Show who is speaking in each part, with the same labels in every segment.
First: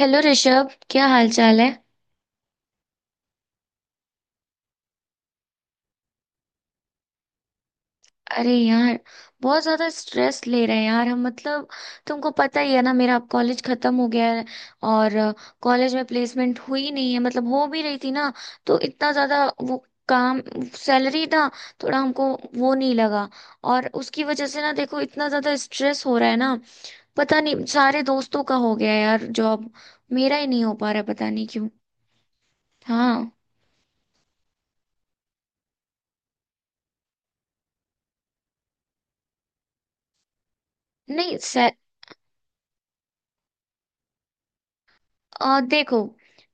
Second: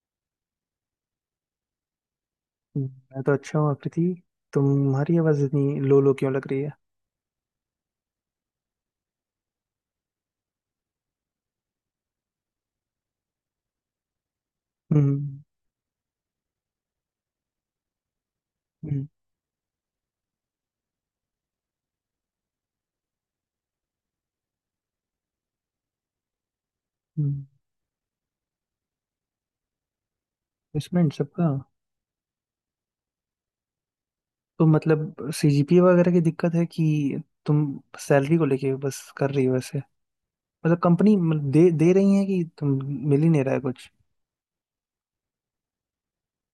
Speaker 1: Hello Rishabh, क्या हाल चाल है।
Speaker 2: मैं तो अच्छा हूँ आकृति। तुम्हारी आवाज इतनी लो लो क्यों लग रही है?
Speaker 1: अरे यार, बहुत ज्यादा स्ट्रेस ले रहे हैं यार हम। मतलब तुमको पता ही है ना, मेरा अब कॉलेज खत्म हो गया है। और
Speaker 2: हम्म
Speaker 1: कॉलेज में प्लेसमेंट हुई नहीं है। मतलब हो भी रही थी ना, तो
Speaker 2: हम्म
Speaker 1: इतना ज्यादा वो काम, सैलरी ना, थोड़ा हमको वो नहीं लगा। और उसकी वजह से ना देखो, इतना ज्यादा स्ट्रेस हो रहा है ना। पता
Speaker 2: हम्म।
Speaker 1: नहीं, सारे दोस्तों का हो गया है यार जॉब, मेरा ही नहीं हो पा रहा है,
Speaker 2: प्लेसमेंट
Speaker 1: पता नहीं
Speaker 2: सबका?
Speaker 1: क्यों। हाँ।
Speaker 2: तो मतलब सीजीपीए वगैरह की दिक्कत है कि तुम सैलरी को लेके बस कर रही हो ऐसे? मतलब कंपनी
Speaker 1: नहीं।
Speaker 2: मतलब दे दे रही है कि तुम मिल ही नहीं रहा है कुछ?
Speaker 1: देखो,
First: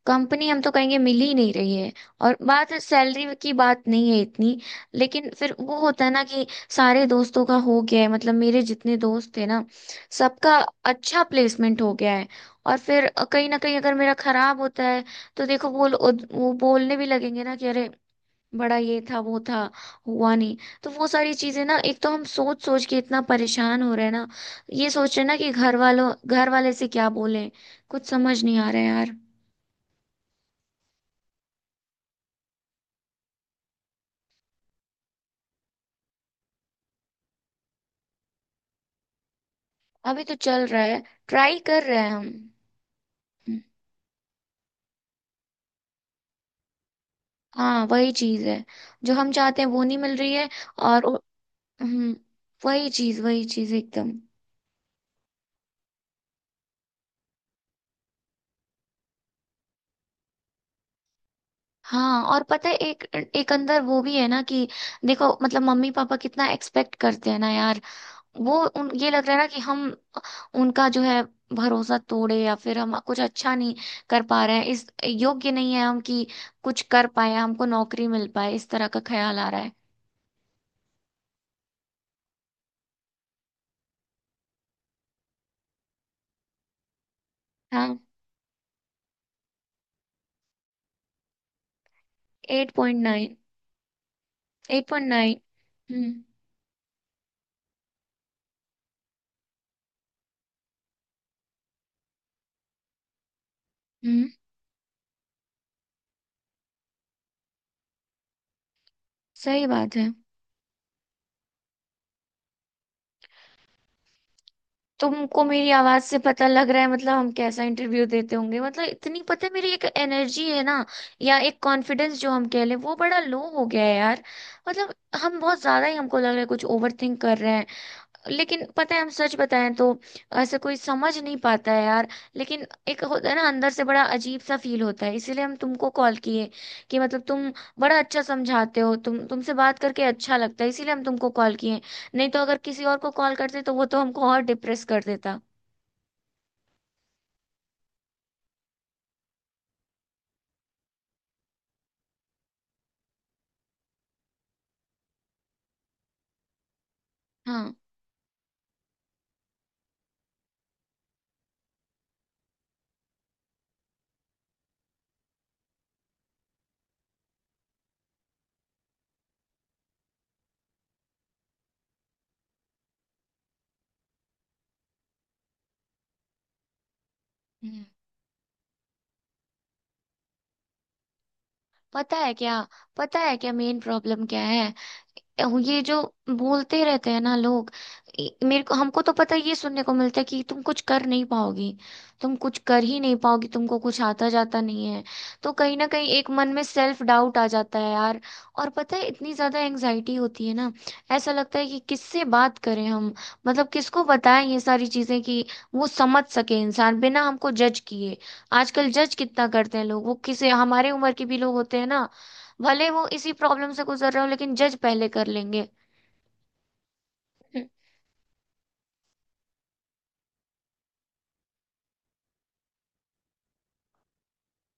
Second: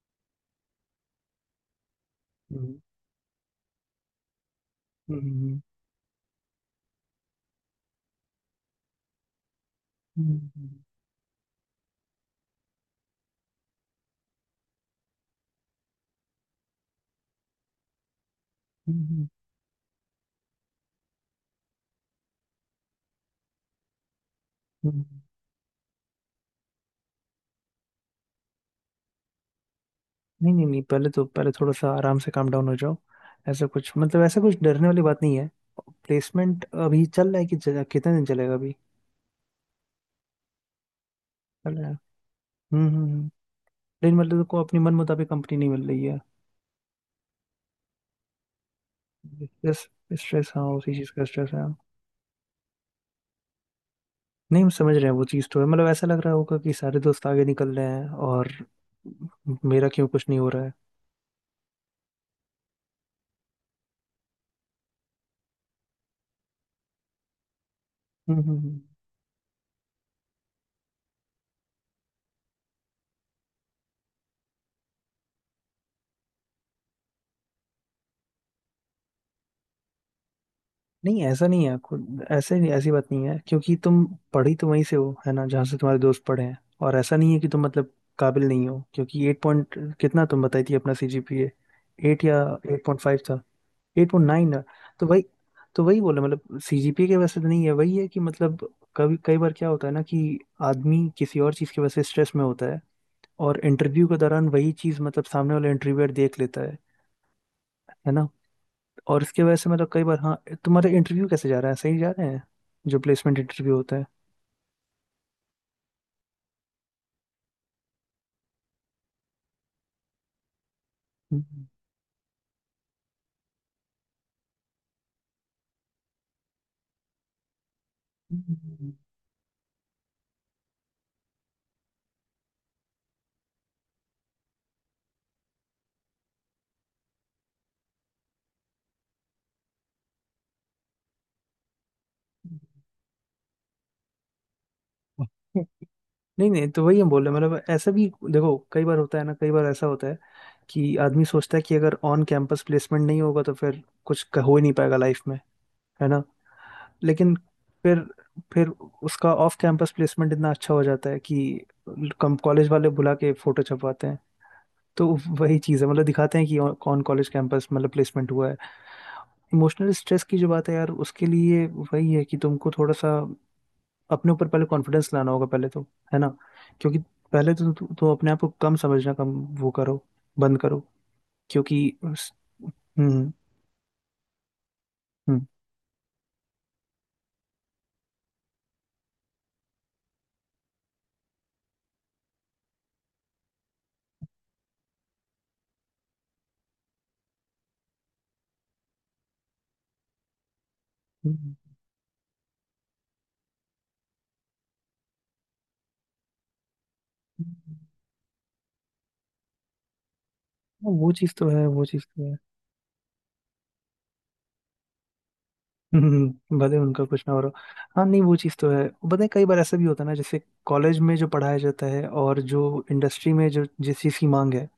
Speaker 1: कंपनी हम तो कहेंगे मिल ही नहीं रही है। और बात,
Speaker 2: हम्म
Speaker 1: सैलरी की बात नहीं है इतनी। लेकिन फिर
Speaker 2: हम्म
Speaker 1: वो होता है ना कि सारे दोस्तों का हो गया है। मतलब मेरे जितने दोस्त थे ना,
Speaker 2: हम्म, हम्म,
Speaker 1: सबका
Speaker 2: हम्म।
Speaker 1: अच्छा प्लेसमेंट हो गया है। और फिर कहीं ना कहीं अगर मेरा खराब होता है तो देखो वो वो बोलने भी लगेंगे ना कि अरे बड़ा ये था
Speaker 2: हम्म,
Speaker 1: वो था, हुआ नहीं। तो वो सारी चीजें ना, एक तो हम सोच सोच के इतना परेशान हो रहे हैं ना। ये
Speaker 2: हम्म।
Speaker 1: सोच रहे हैं ना कि घर वाले से क्या बोलें। कुछ समझ नहीं आ रहा है यार।
Speaker 2: नहीं नहीं नहीं पहले तो पहले थोड़ा सा आराम से काम डाउन हो जाओ। ऐसा कुछ मतलब ऐसा कुछ डरने वाली बात नहीं है। प्लेसमेंट अभी चल रहा है कि कितने दिन चलेगा अभी?
Speaker 1: अभी तो चल रहा है, ट्राई
Speaker 2: चल
Speaker 1: कर
Speaker 2: रहा है।
Speaker 1: रहे हैं हम।
Speaker 2: हम्म हम्म हम्म। लेकिन मतलब को अपनी मन मुताबिक कंपनी नहीं मिल रही है।
Speaker 1: हाँ, वही चीज है। जो हम चाहते हैं वो
Speaker 2: स्ट्रेस
Speaker 1: नहीं मिल रही है।
Speaker 2: स्ट्रेस हाँ उसी
Speaker 1: और
Speaker 2: चीज़ का स्ट्रेस है।
Speaker 1: हम्म। वही चीज एकदम।
Speaker 2: नहीं हम समझ रहे हैं वो चीज़ तो है, मतलब ऐसा लग रहा होगा कि सारे दोस्त आगे निकल रहे हैं और मेरा क्यों कुछ नहीं हो रहा है।
Speaker 1: हाँ, और पता है एक एक अंदर वो भी है ना कि देखो मतलब मम्मी पापा कितना एक्सपेक्ट करते हैं ना यार।
Speaker 2: हम्म
Speaker 1: वो
Speaker 2: हम्म, हम्म।
Speaker 1: उन ये लग रहा है ना कि हम उनका जो है भरोसा तोड़े, या फिर हम कुछ अच्छा नहीं कर पा रहे हैं, इस योग्य नहीं है हम कि कुछ कर पाए, हमको नौकरी मिल पाए, इस तरह का ख्याल आ रहा है।
Speaker 2: नहीं ऐसा नहीं है, खुद ऐसे ऐसी बात नहीं है, क्योंकि तुम पढ़ी तो वहीं से हो है ना जहाँ से तुम्हारे दोस्त पढ़े हैं। और ऐसा नहीं है कि तुम मतलब
Speaker 1: हाँ।
Speaker 2: काबिल नहीं हो, क्योंकि एट पॉइंट कितना तुम बताई थी अपना सीजीपीए? एट या
Speaker 1: eight
Speaker 2: eight point
Speaker 1: point
Speaker 2: five
Speaker 1: nine
Speaker 2: था? Eight nine?
Speaker 1: एट
Speaker 2: तो
Speaker 1: पॉइंट
Speaker 2: वही
Speaker 1: नाइन
Speaker 2: तो वही
Speaker 1: हम्म।
Speaker 2: बोला मतलब सीजीपीए के वजह से तो नहीं है, वही है कि मतलब कभी कई बार क्या होता है ना कि आदमी किसी और चीज की वजह से स्ट्रेस में होता है और इंटरव्यू के
Speaker 1: हम्म।
Speaker 2: दौरान वही चीज मतलब सामने वाला इंटरव्यूअर देख लेता है ना? और इसके वजह
Speaker 1: सही
Speaker 2: से मतलब
Speaker 1: बात
Speaker 2: कई
Speaker 1: है।
Speaker 2: बार, हाँ। तुम्हारा इंटरव्यू कैसे जा रहा है, सही जा रहे हैं जो प्लेसमेंट इंटरव्यू होता है?
Speaker 1: तुमको मेरी आवाज से पता लग रहा है, मतलब हम कैसा इंटरव्यू देते होंगे। मतलब इतनी पता है मेरी एक एनर्जी है ना, या एक कॉन्फिडेंस जो हम कह लें, वो बड़ा लो हो गया है यार। मतलब हम बहुत ज्यादा ही, हमको लग रहा है कुछ ओवर थिंक कर रहे हैं। लेकिन
Speaker 2: हम्म।
Speaker 1: पता है हम सच बताएं तो ऐसे कोई समझ नहीं पाता है यार। लेकिन एक होता है ना, अंदर से बड़ा अजीब सा फील होता है, इसीलिए हम तुमको कॉल किए। कि मतलब तुम बड़ा अच्छा समझाते हो, तुम तुमसे बात करके अच्छा लगता है, इसीलिए हम तुमको कॉल किए। नहीं तो अगर किसी और को कॉल करते तो वो तो हमको और डिप्रेस कर देता।
Speaker 2: नहीं नहीं तो वही हम बोल रहे हैं मतलब ऐसा भी देखो कई बार होता है ना, कई बार ऐसा होता है कि आदमी सोचता है कि अगर ऑन कैंपस प्लेसमेंट नहीं होगा तो फिर कुछ हो ही नहीं पाएगा लाइफ में, है ना? लेकिन
Speaker 1: हाँ।
Speaker 2: फिर फिर उसका ऑफ कैंपस प्लेसमेंट इतना अच्छा हो जाता है कि कम कॉलेज वाले बुला के फोटो छपवाते हैं। तो वही चीज़ है मतलब दिखाते हैं कि कौन कॉलेज कैंपस मतलब प्लेसमेंट हुआ है। इमोशनल स्ट्रेस की जो बात है यार, उसके लिए वही है कि तुमको थोड़ा सा अपने ऊपर पहले कॉन्फिडेंस लाना होगा पहले तो, है ना? क्योंकि पहले तो
Speaker 1: हम्म।
Speaker 2: तुम अपने आप को कम समझना, कम वो करो, बंद करो, क्योंकि
Speaker 1: पता
Speaker 2: उस-
Speaker 1: है क्या, पता
Speaker 2: हम्म
Speaker 1: है क्या मेन प्रॉब्लम क्या है।
Speaker 2: हम्म
Speaker 1: ये जो बोलते रहते हैं ना लोग, ये- मेरे को हमको तो पता है, ये सुनने को मिलता है कि तुम कुछ कर नहीं पाओगी, तुम कुछ कर ही नहीं पाओगी, तुमको कुछ आता जाता नहीं है। तो कहीं ना कहीं एक मन में सेल्फ डाउट आ जाता है यार। और पता है, इतनी ज्यादा एंजाइटी होती है ना, ऐसा
Speaker 2: हम्म,
Speaker 1: लगता है कि किससे बात करें हम, मतलब किसको बताएं ये सारी चीजें कि वो समझ सके इंसान बिना हमको जज किए। आजकल जज कितना करते हैं लोग, वो किसी हमारे
Speaker 2: वो
Speaker 1: उम्र के
Speaker 2: चीज़
Speaker 1: भी
Speaker 2: तो
Speaker 1: लोग
Speaker 2: है
Speaker 1: होते
Speaker 2: वो
Speaker 1: हैं ना,
Speaker 2: चीज़ तो है।
Speaker 1: भले वो इसी प्रॉब्लम से गुजर रहे हो लेकिन जज पहले कर लेंगे।
Speaker 2: भले उनका कुछ ना हो रहा हो। हाँ नहीं वो चीज़ तो है। पता है कई बार ऐसा भी होता है ना जैसे कॉलेज में जो पढ़ाया जाता है और जो इंडस्ट्री में जो जिस चीज़ की मांग है,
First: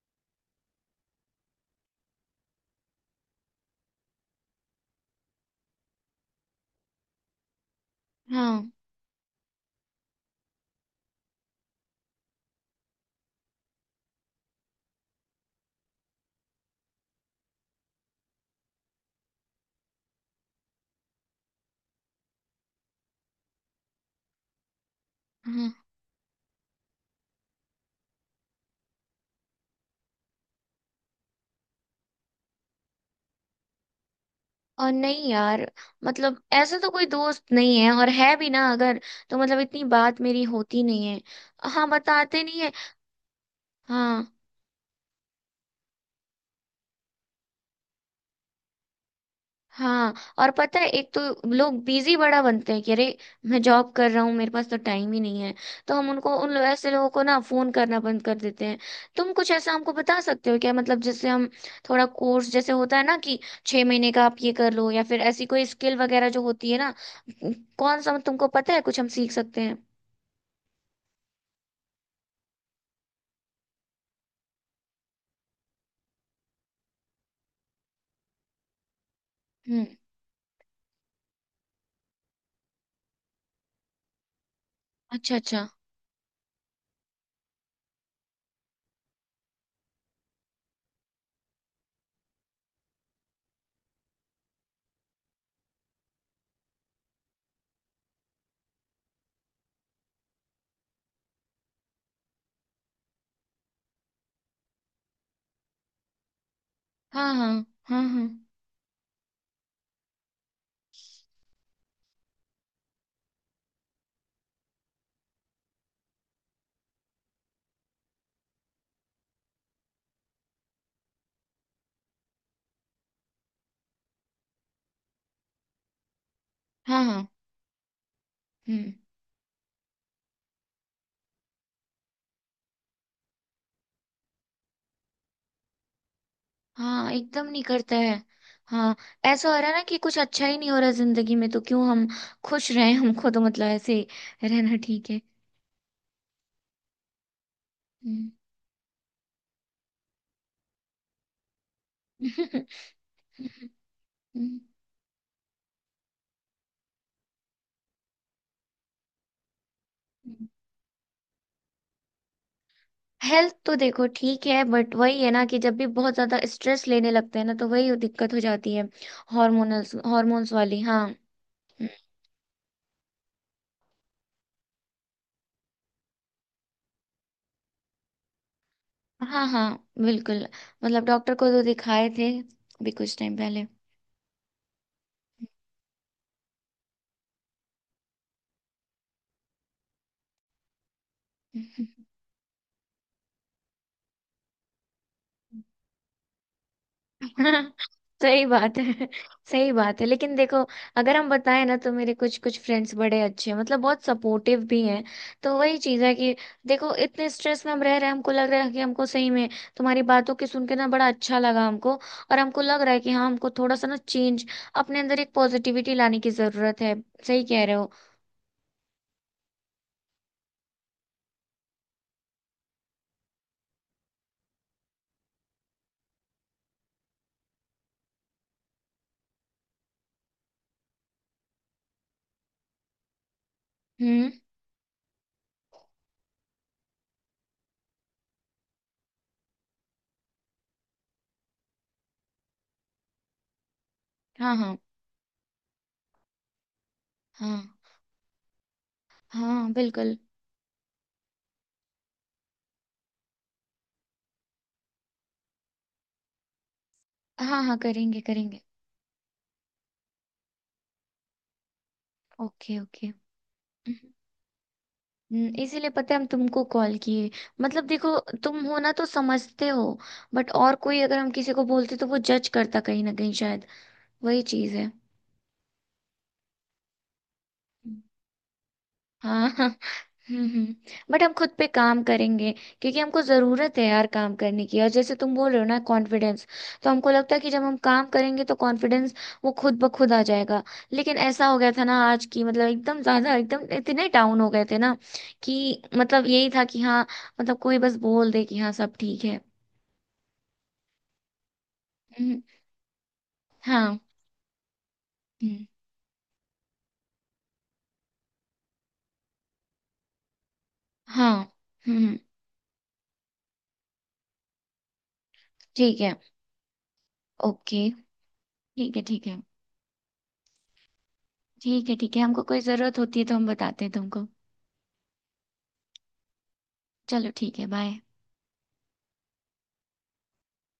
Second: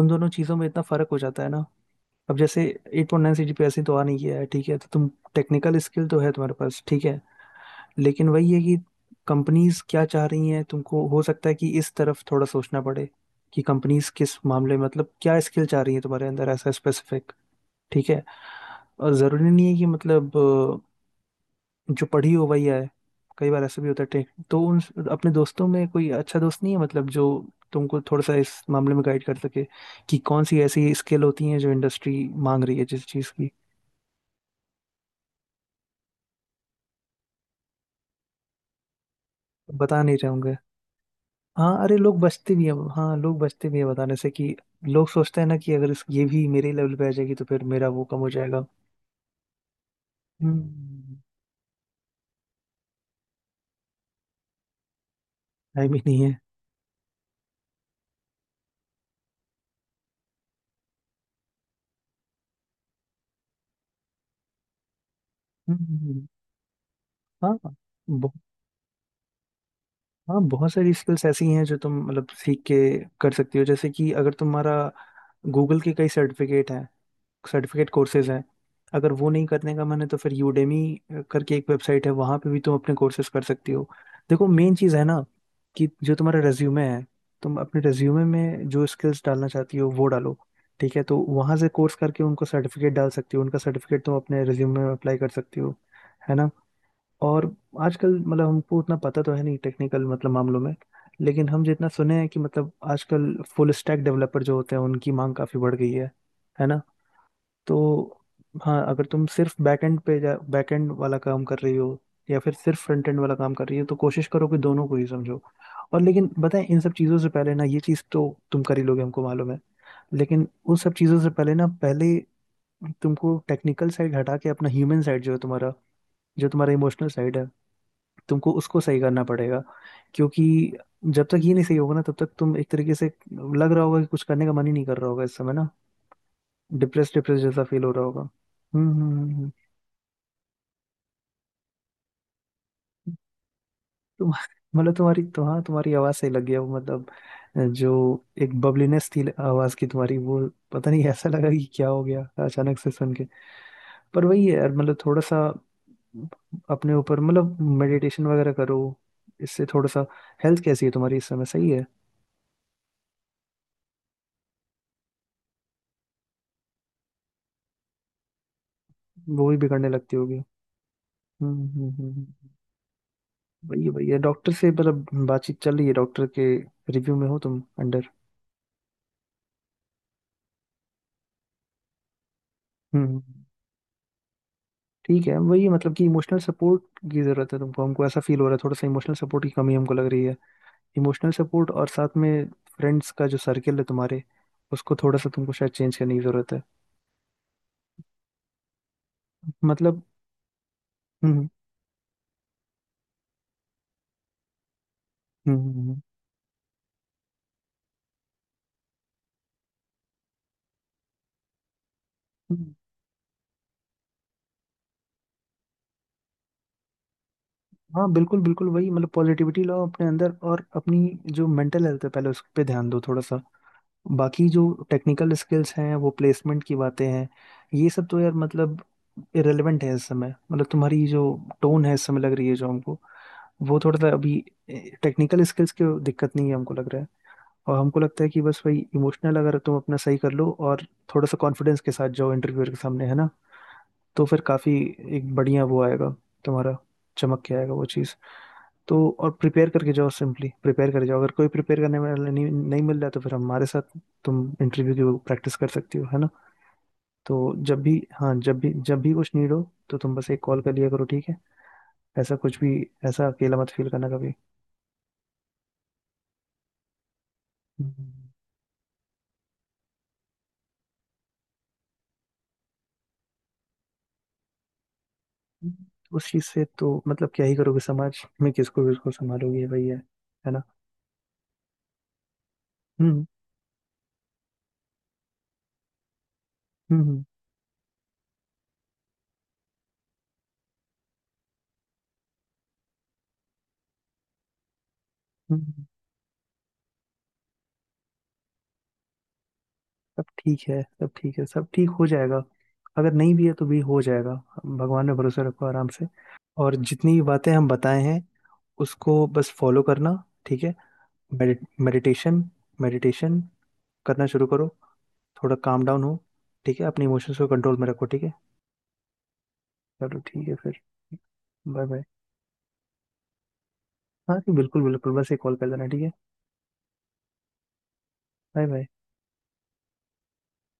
Speaker 2: उन दोनों चीज़ों में इतना फर्क हो जाता है ना। अब जैसे eight point nine C G P तो आ नहीं गया है, ठीक है? तो तुम टेक्निकल स्किल तो है तुम्हारे पास, ठीक है? लेकिन वही है
Speaker 1: हाँ।
Speaker 2: कि कंपनीज क्या चाह रही हैं तुमको, हो सकता है कि इस तरफ थोड़ा सोचना पड़े कि कंपनीज किस मामले में, मतलब क्या स्किल चाह रही है तुम्हारे अंदर ऐसा स्पेसिफिक, ठीक है? और ज़रूरी नहीं है कि मतलब जो पढ़ी हो वही आए, कई बार ऐसा भी होता है। तो उन अपने दोस्तों
Speaker 1: हाँ,
Speaker 2: में कोई अच्छा दोस्त नहीं है मतलब जो तुमको थोड़ा सा इस मामले में गाइड कर सके कि कौन सी ऐसी स्किल होती है जो इंडस्ट्री मांग रही है जिस चीज की?
Speaker 1: और नहीं यार, मतलब ऐसा तो कोई दोस्त नहीं है। और है भी ना अगर, तो मतलब इतनी
Speaker 2: बता नहीं
Speaker 1: बात मेरी
Speaker 2: चाहूंगा।
Speaker 1: होती नहीं है।
Speaker 2: हाँ
Speaker 1: हाँ,
Speaker 2: अरे लोग
Speaker 1: बताते
Speaker 2: बचते
Speaker 1: नहीं
Speaker 2: भी है,
Speaker 1: है।
Speaker 2: हाँ लोग बचते भी है बताने
Speaker 1: हाँ।
Speaker 2: से कि, लोग सोचते हैं ना कि अगर इस ये भी मेरे लेवल पे आ जाएगी तो फिर मेरा वो कम हो जाएगा।
Speaker 1: हाँ, और पता है, एक
Speaker 2: हम्म।
Speaker 1: तो लोग बिजी बड़ा बनते हैं कि अरे मैं जॉब कर रहा हूँ, मेरे पास तो टाइम ही नहीं है।
Speaker 2: टाइम
Speaker 1: तो
Speaker 2: ही
Speaker 1: हम
Speaker 2: नहीं
Speaker 1: उनको
Speaker 2: है।
Speaker 1: ऐसे लोगों को ना फोन करना बंद कर देते हैं। तुम कुछ ऐसा हमको बता सकते हो क्या, मतलब जैसे हम थोड़ा कोर्स जैसे होता है ना कि 6 महीने का, आप ये कर लो, या फिर ऐसी कोई स्किल
Speaker 2: हम्म।
Speaker 1: वगैरह जो होती है ना, कौन सा
Speaker 2: हाँ,
Speaker 1: तुमको पता है, कुछ हम सीख सकते हैं।
Speaker 2: हाँ बहुत सारी स्किल्स ऐसी हैं जो तुम मतलब सीख के कर सकती हो, जैसे कि अगर तुम्हारा गूगल के कई सर्टिफिकेट हैं, सर्टिफिकेट कोर्सेज हैं। अगर वो नहीं करने का
Speaker 1: हम्म।
Speaker 2: मन है तो फिर यूडेमी करके एक वेबसाइट है, वहाँ पे भी तुम अपने कोर्सेज कर सकती हो। देखो मेन चीज़ है ना
Speaker 1: अच्छा अच्छा।
Speaker 2: कि जो तुम्हारा रेज्यूमे है, तुम अपने रेज्यूमे में जो स्किल्स डालना चाहती हो वो डालो, ठीक है? तो वहाँ से कोर्स करके उनको सर्टिफिकेट डाल सकती हो, उनका सर्टिफिकेट तुम अपने रेज्यूमे में अप्लाई कर सकती हो, है ना? और आजकल मतलब हमको उतना पता तो है नहीं टेक्निकल मतलब मामलों में, लेकिन हम जितना सुने हैं कि मतलब आजकल फुल स्टैक डेवलपर जो होते हैं उनकी मांग काफी बढ़ गई है ना?
Speaker 1: हाँ हाँ।
Speaker 2: तो
Speaker 1: हाँ हाँ।
Speaker 2: हाँ अगर तुम सिर्फ बैकएंड पे जा बैकएंड वाला काम कर रही हो या फिर सिर्फ फ्रंट एंड वाला काम कर रही हो तो कोशिश करो कि दोनों को ही समझो। और लेकिन बताएं इन सब चीज़ों से पहले ना ये चीज़ तो तुम कर ही लोगे हमको मालूम है, लेकिन उन सब चीज़ों से पहले ना पहले तुमको टेक्निकल साइड हटा के अपना ह्यूमन साइड जो है तुम्हारा, जो तुम्हारा
Speaker 1: हाँ
Speaker 2: इमोशनल
Speaker 1: हाँ।
Speaker 2: साइड है, तुमको उसको
Speaker 1: हम्म।
Speaker 2: सही करना पड़ेगा, क्योंकि जब तक ये नहीं सही होगा ना तब तक तुम एक तरीके से लग रहा होगा कि कुछ करने का मन ही नहीं कर रहा होगा इस समय ना,
Speaker 1: हाँ,
Speaker 2: डिप्रेस डिप्रेस
Speaker 1: एकदम नहीं
Speaker 2: जैसा फील हो
Speaker 1: करता
Speaker 2: रहा
Speaker 1: है।
Speaker 2: होगा।
Speaker 1: हाँ, ऐसा हो रहा है ना कि कुछ अच्छा ही नहीं हो रहा जिंदगी में, तो क्यों हम खुश रहें। हमको तो मतलब ऐसे ही
Speaker 2: तुम
Speaker 1: रहना
Speaker 2: मतलब
Speaker 1: ठीक है।
Speaker 2: तुम्हारी तो, हाँ तुम्हारी आवाज़ सही लगी है वो, मतलब जो
Speaker 1: हम्म।
Speaker 2: एक बबलीनेस थी आवाज़ की तुम्हारी वो, पता नहीं ऐसा लगा कि क्या हो गया अचानक से सुन के। पर वही है यार मतलब थोड़ा सा अपने ऊपर मतलब मेडिटेशन वगैरह करो, इससे थोड़ा सा। हेल्थ कैसी है तुम्हारी इस समय, सही है?
Speaker 1: हेल्थ तो देखो ठीक है, बट वही है ना कि जब भी बहुत ज्यादा स्ट्रेस लेने लगते हैं ना तो वही दिक्कत हो जाती है।
Speaker 2: वो भी बिगड़ने
Speaker 1: हार्मोनल्स
Speaker 2: लगती होगी।
Speaker 1: हार्मोन्स वाली, हाँ। हम्म।
Speaker 2: हम्म। वही वही है डॉक्टर से मतलब बातचीत चल रही है, डॉक्टर के रिव्यू में हो तुम अंडर?
Speaker 1: हाँ हाँ बिल्कुल। मतलब डॉक्टर को तो दिखाए थे, अभी
Speaker 2: हम्म हम्म,
Speaker 1: कुछ टाइम
Speaker 2: हम्म।
Speaker 1: पहले।
Speaker 2: ठीक है वही मतलब कि इमोशनल सपोर्ट की जरूरत है तुमको, हमको ऐसा फील हो रहा है थोड़ा सा इमोशनल सपोर्ट की कमी हमको लग रही है। इमोशनल सपोर्ट और
Speaker 1: हम्म।
Speaker 2: साथ में फ्रेंड्स का जो सर्कल है तुम्हारे, उसको थोड़ा सा तुमको शायद चेंज करने की जरूरत है,
Speaker 1: सही बात है। सही बात
Speaker 2: मतलब।
Speaker 1: है, लेकिन देखो, अगर हम
Speaker 2: हम्म
Speaker 1: बताएं ना तो मेरे कुछ कुछ फ्रेंड्स बड़े अच्छे हैं, मतलब बहुत सपोर्टिव भी हैं।
Speaker 2: हम्म
Speaker 1: तो वही
Speaker 2: हम्म, हम्म।
Speaker 1: चीज़ है कि देखो, इतने स्ट्रेस में हम रह रहे हैं, हमको लग रहा है कि हमको सही में तुम्हारी बातों की सुन के ना बड़ा अच्छा लगा हमको। और हमको
Speaker 2: हम्म।
Speaker 1: लग रहा है कि हाँ, हमको थोड़ा सा ना चेंज, अपने अंदर एक पॉजिटिविटी लाने की जरूरत है। सही कह रहे हो।
Speaker 2: हाँ बिल्कुल बिल्कुल वही मतलब पॉजिटिविटी लाओ अपने अंदर और अपनी जो मेंटल हेल्थ है पहले उस पे ध्यान दो थोड़ा सा। बाकी जो टेक्निकल स्किल्स हैं वो प्लेसमेंट की बातें हैं, ये सब तो यार मतलब इरेलीवेंट है इस समय। मतलब तुम्हारी जो टोन है इस समय लग रही है जो हमको, वो थोड़ा सा
Speaker 1: हम्म।
Speaker 2: अभी, टेक्निकल स्किल्स की दिक्कत नहीं है हमको लग रहा है। और हमको लगता है कि बस वही इमोशनल अगर तुम अपना सही कर लो और थोड़ा सा कॉन्फिडेंस के साथ जाओ इंटरव्यूअर के सामने, है ना? तो फिर
Speaker 1: हाँ
Speaker 2: काफ़ी
Speaker 1: हाँ।
Speaker 2: एक बढ़िया वो आएगा तुम्हारा, चमक के
Speaker 1: हाँ
Speaker 2: आएगा वो चीज़। तो और प्रिपेयर
Speaker 1: हाँ
Speaker 2: करके जाओ,
Speaker 1: बिल्कुल।
Speaker 2: सिंपली प्रिपेयर करके जाओ, अगर कोई प्रिपेयर करने वाला नहीं नहीं मिल रहा है तो फिर हमारे साथ तुम इंटरव्यू की प्रैक्टिस कर सकती हो, है ना? तो
Speaker 1: हाँ हाँ
Speaker 2: जब भी,
Speaker 1: करेंगे
Speaker 2: हाँ जब
Speaker 1: करेंगे।
Speaker 2: भी कुछ नीड हो तो तुम बस एक कॉल कर लिया करो, ठीक है? ऐसा कुछ भी,
Speaker 1: ओके ओके।
Speaker 2: ऐसा अकेला मत फील करना कभी।
Speaker 1: इसीलिए पता है हम तुमको कॉल किए। मतलब देखो,
Speaker 2: हम्म।
Speaker 1: तुम हो ना तो समझते हो। बट और कोई, अगर हम किसी को बोलते तो वो जज करता कहीं ना कहीं शायद। वही चीज है।
Speaker 2: उस चीज़ से तो मतलब क्या ही करोगे, समाज में किसको किसको
Speaker 1: हाँ।
Speaker 2: संभालोगे भाई, है। है ना?
Speaker 1: हम्म। बट हम खुद पे काम करेंगे, क्योंकि हमको
Speaker 2: हम्म
Speaker 1: ज़रूरत है यार काम करने की। और जैसे तुम बोल रहे हो ना कॉन्फिडेंस, तो
Speaker 2: हम्म
Speaker 1: हमको
Speaker 2: हम्म
Speaker 1: लगता है कि जब हम काम करेंगे तो कॉन्फिडेंस वो खुद ब खुद आ जाएगा। लेकिन ऐसा हो गया था ना आज की, मतलब एकदम ज़्यादा, एकदम इतने डाउन हो गए थे ना कि
Speaker 2: हम्म।
Speaker 1: मतलब यही था कि हाँ, मतलब कोई बस बोल दे कि हाँ सब ठीक है।
Speaker 2: सब ठीक है सब ठीक है सब ठीक हो
Speaker 1: हम्म।
Speaker 2: जाएगा, अगर नहीं भी है तो भी
Speaker 1: हाँ।
Speaker 2: हो जाएगा। भगवान में भरोसा रखो
Speaker 1: हम्म।
Speaker 2: आराम से। और जितनी भी बातें हम बताए हैं, उसको बस फॉलो करना, ठीक है?
Speaker 1: हाँ। हम्म। हम्म।
Speaker 2: मेडिटेशन मेडिटेशन करना शुरू करो, थोड़ा काम
Speaker 1: ठीक
Speaker 2: डाउन
Speaker 1: है।
Speaker 2: हो। ठीक है अपने इमोशंस को कंट्रोल
Speaker 1: ओके।
Speaker 2: में रखो, ठीक है?
Speaker 1: ठीक है ठीक है।
Speaker 2: चलो ठीक है फिर। बाय
Speaker 1: ठीक है
Speaker 2: बाय।
Speaker 1: ठीक है, हमको कोई ज़रूरत होती है तो हम बताते हैं तुमको।
Speaker 2: हाँ जी बिल्कुल बिल्कुल बस एक कॉल कर देना, ठीक है?
Speaker 1: चलो ठीक है, बाय।
Speaker 2: Bye bye.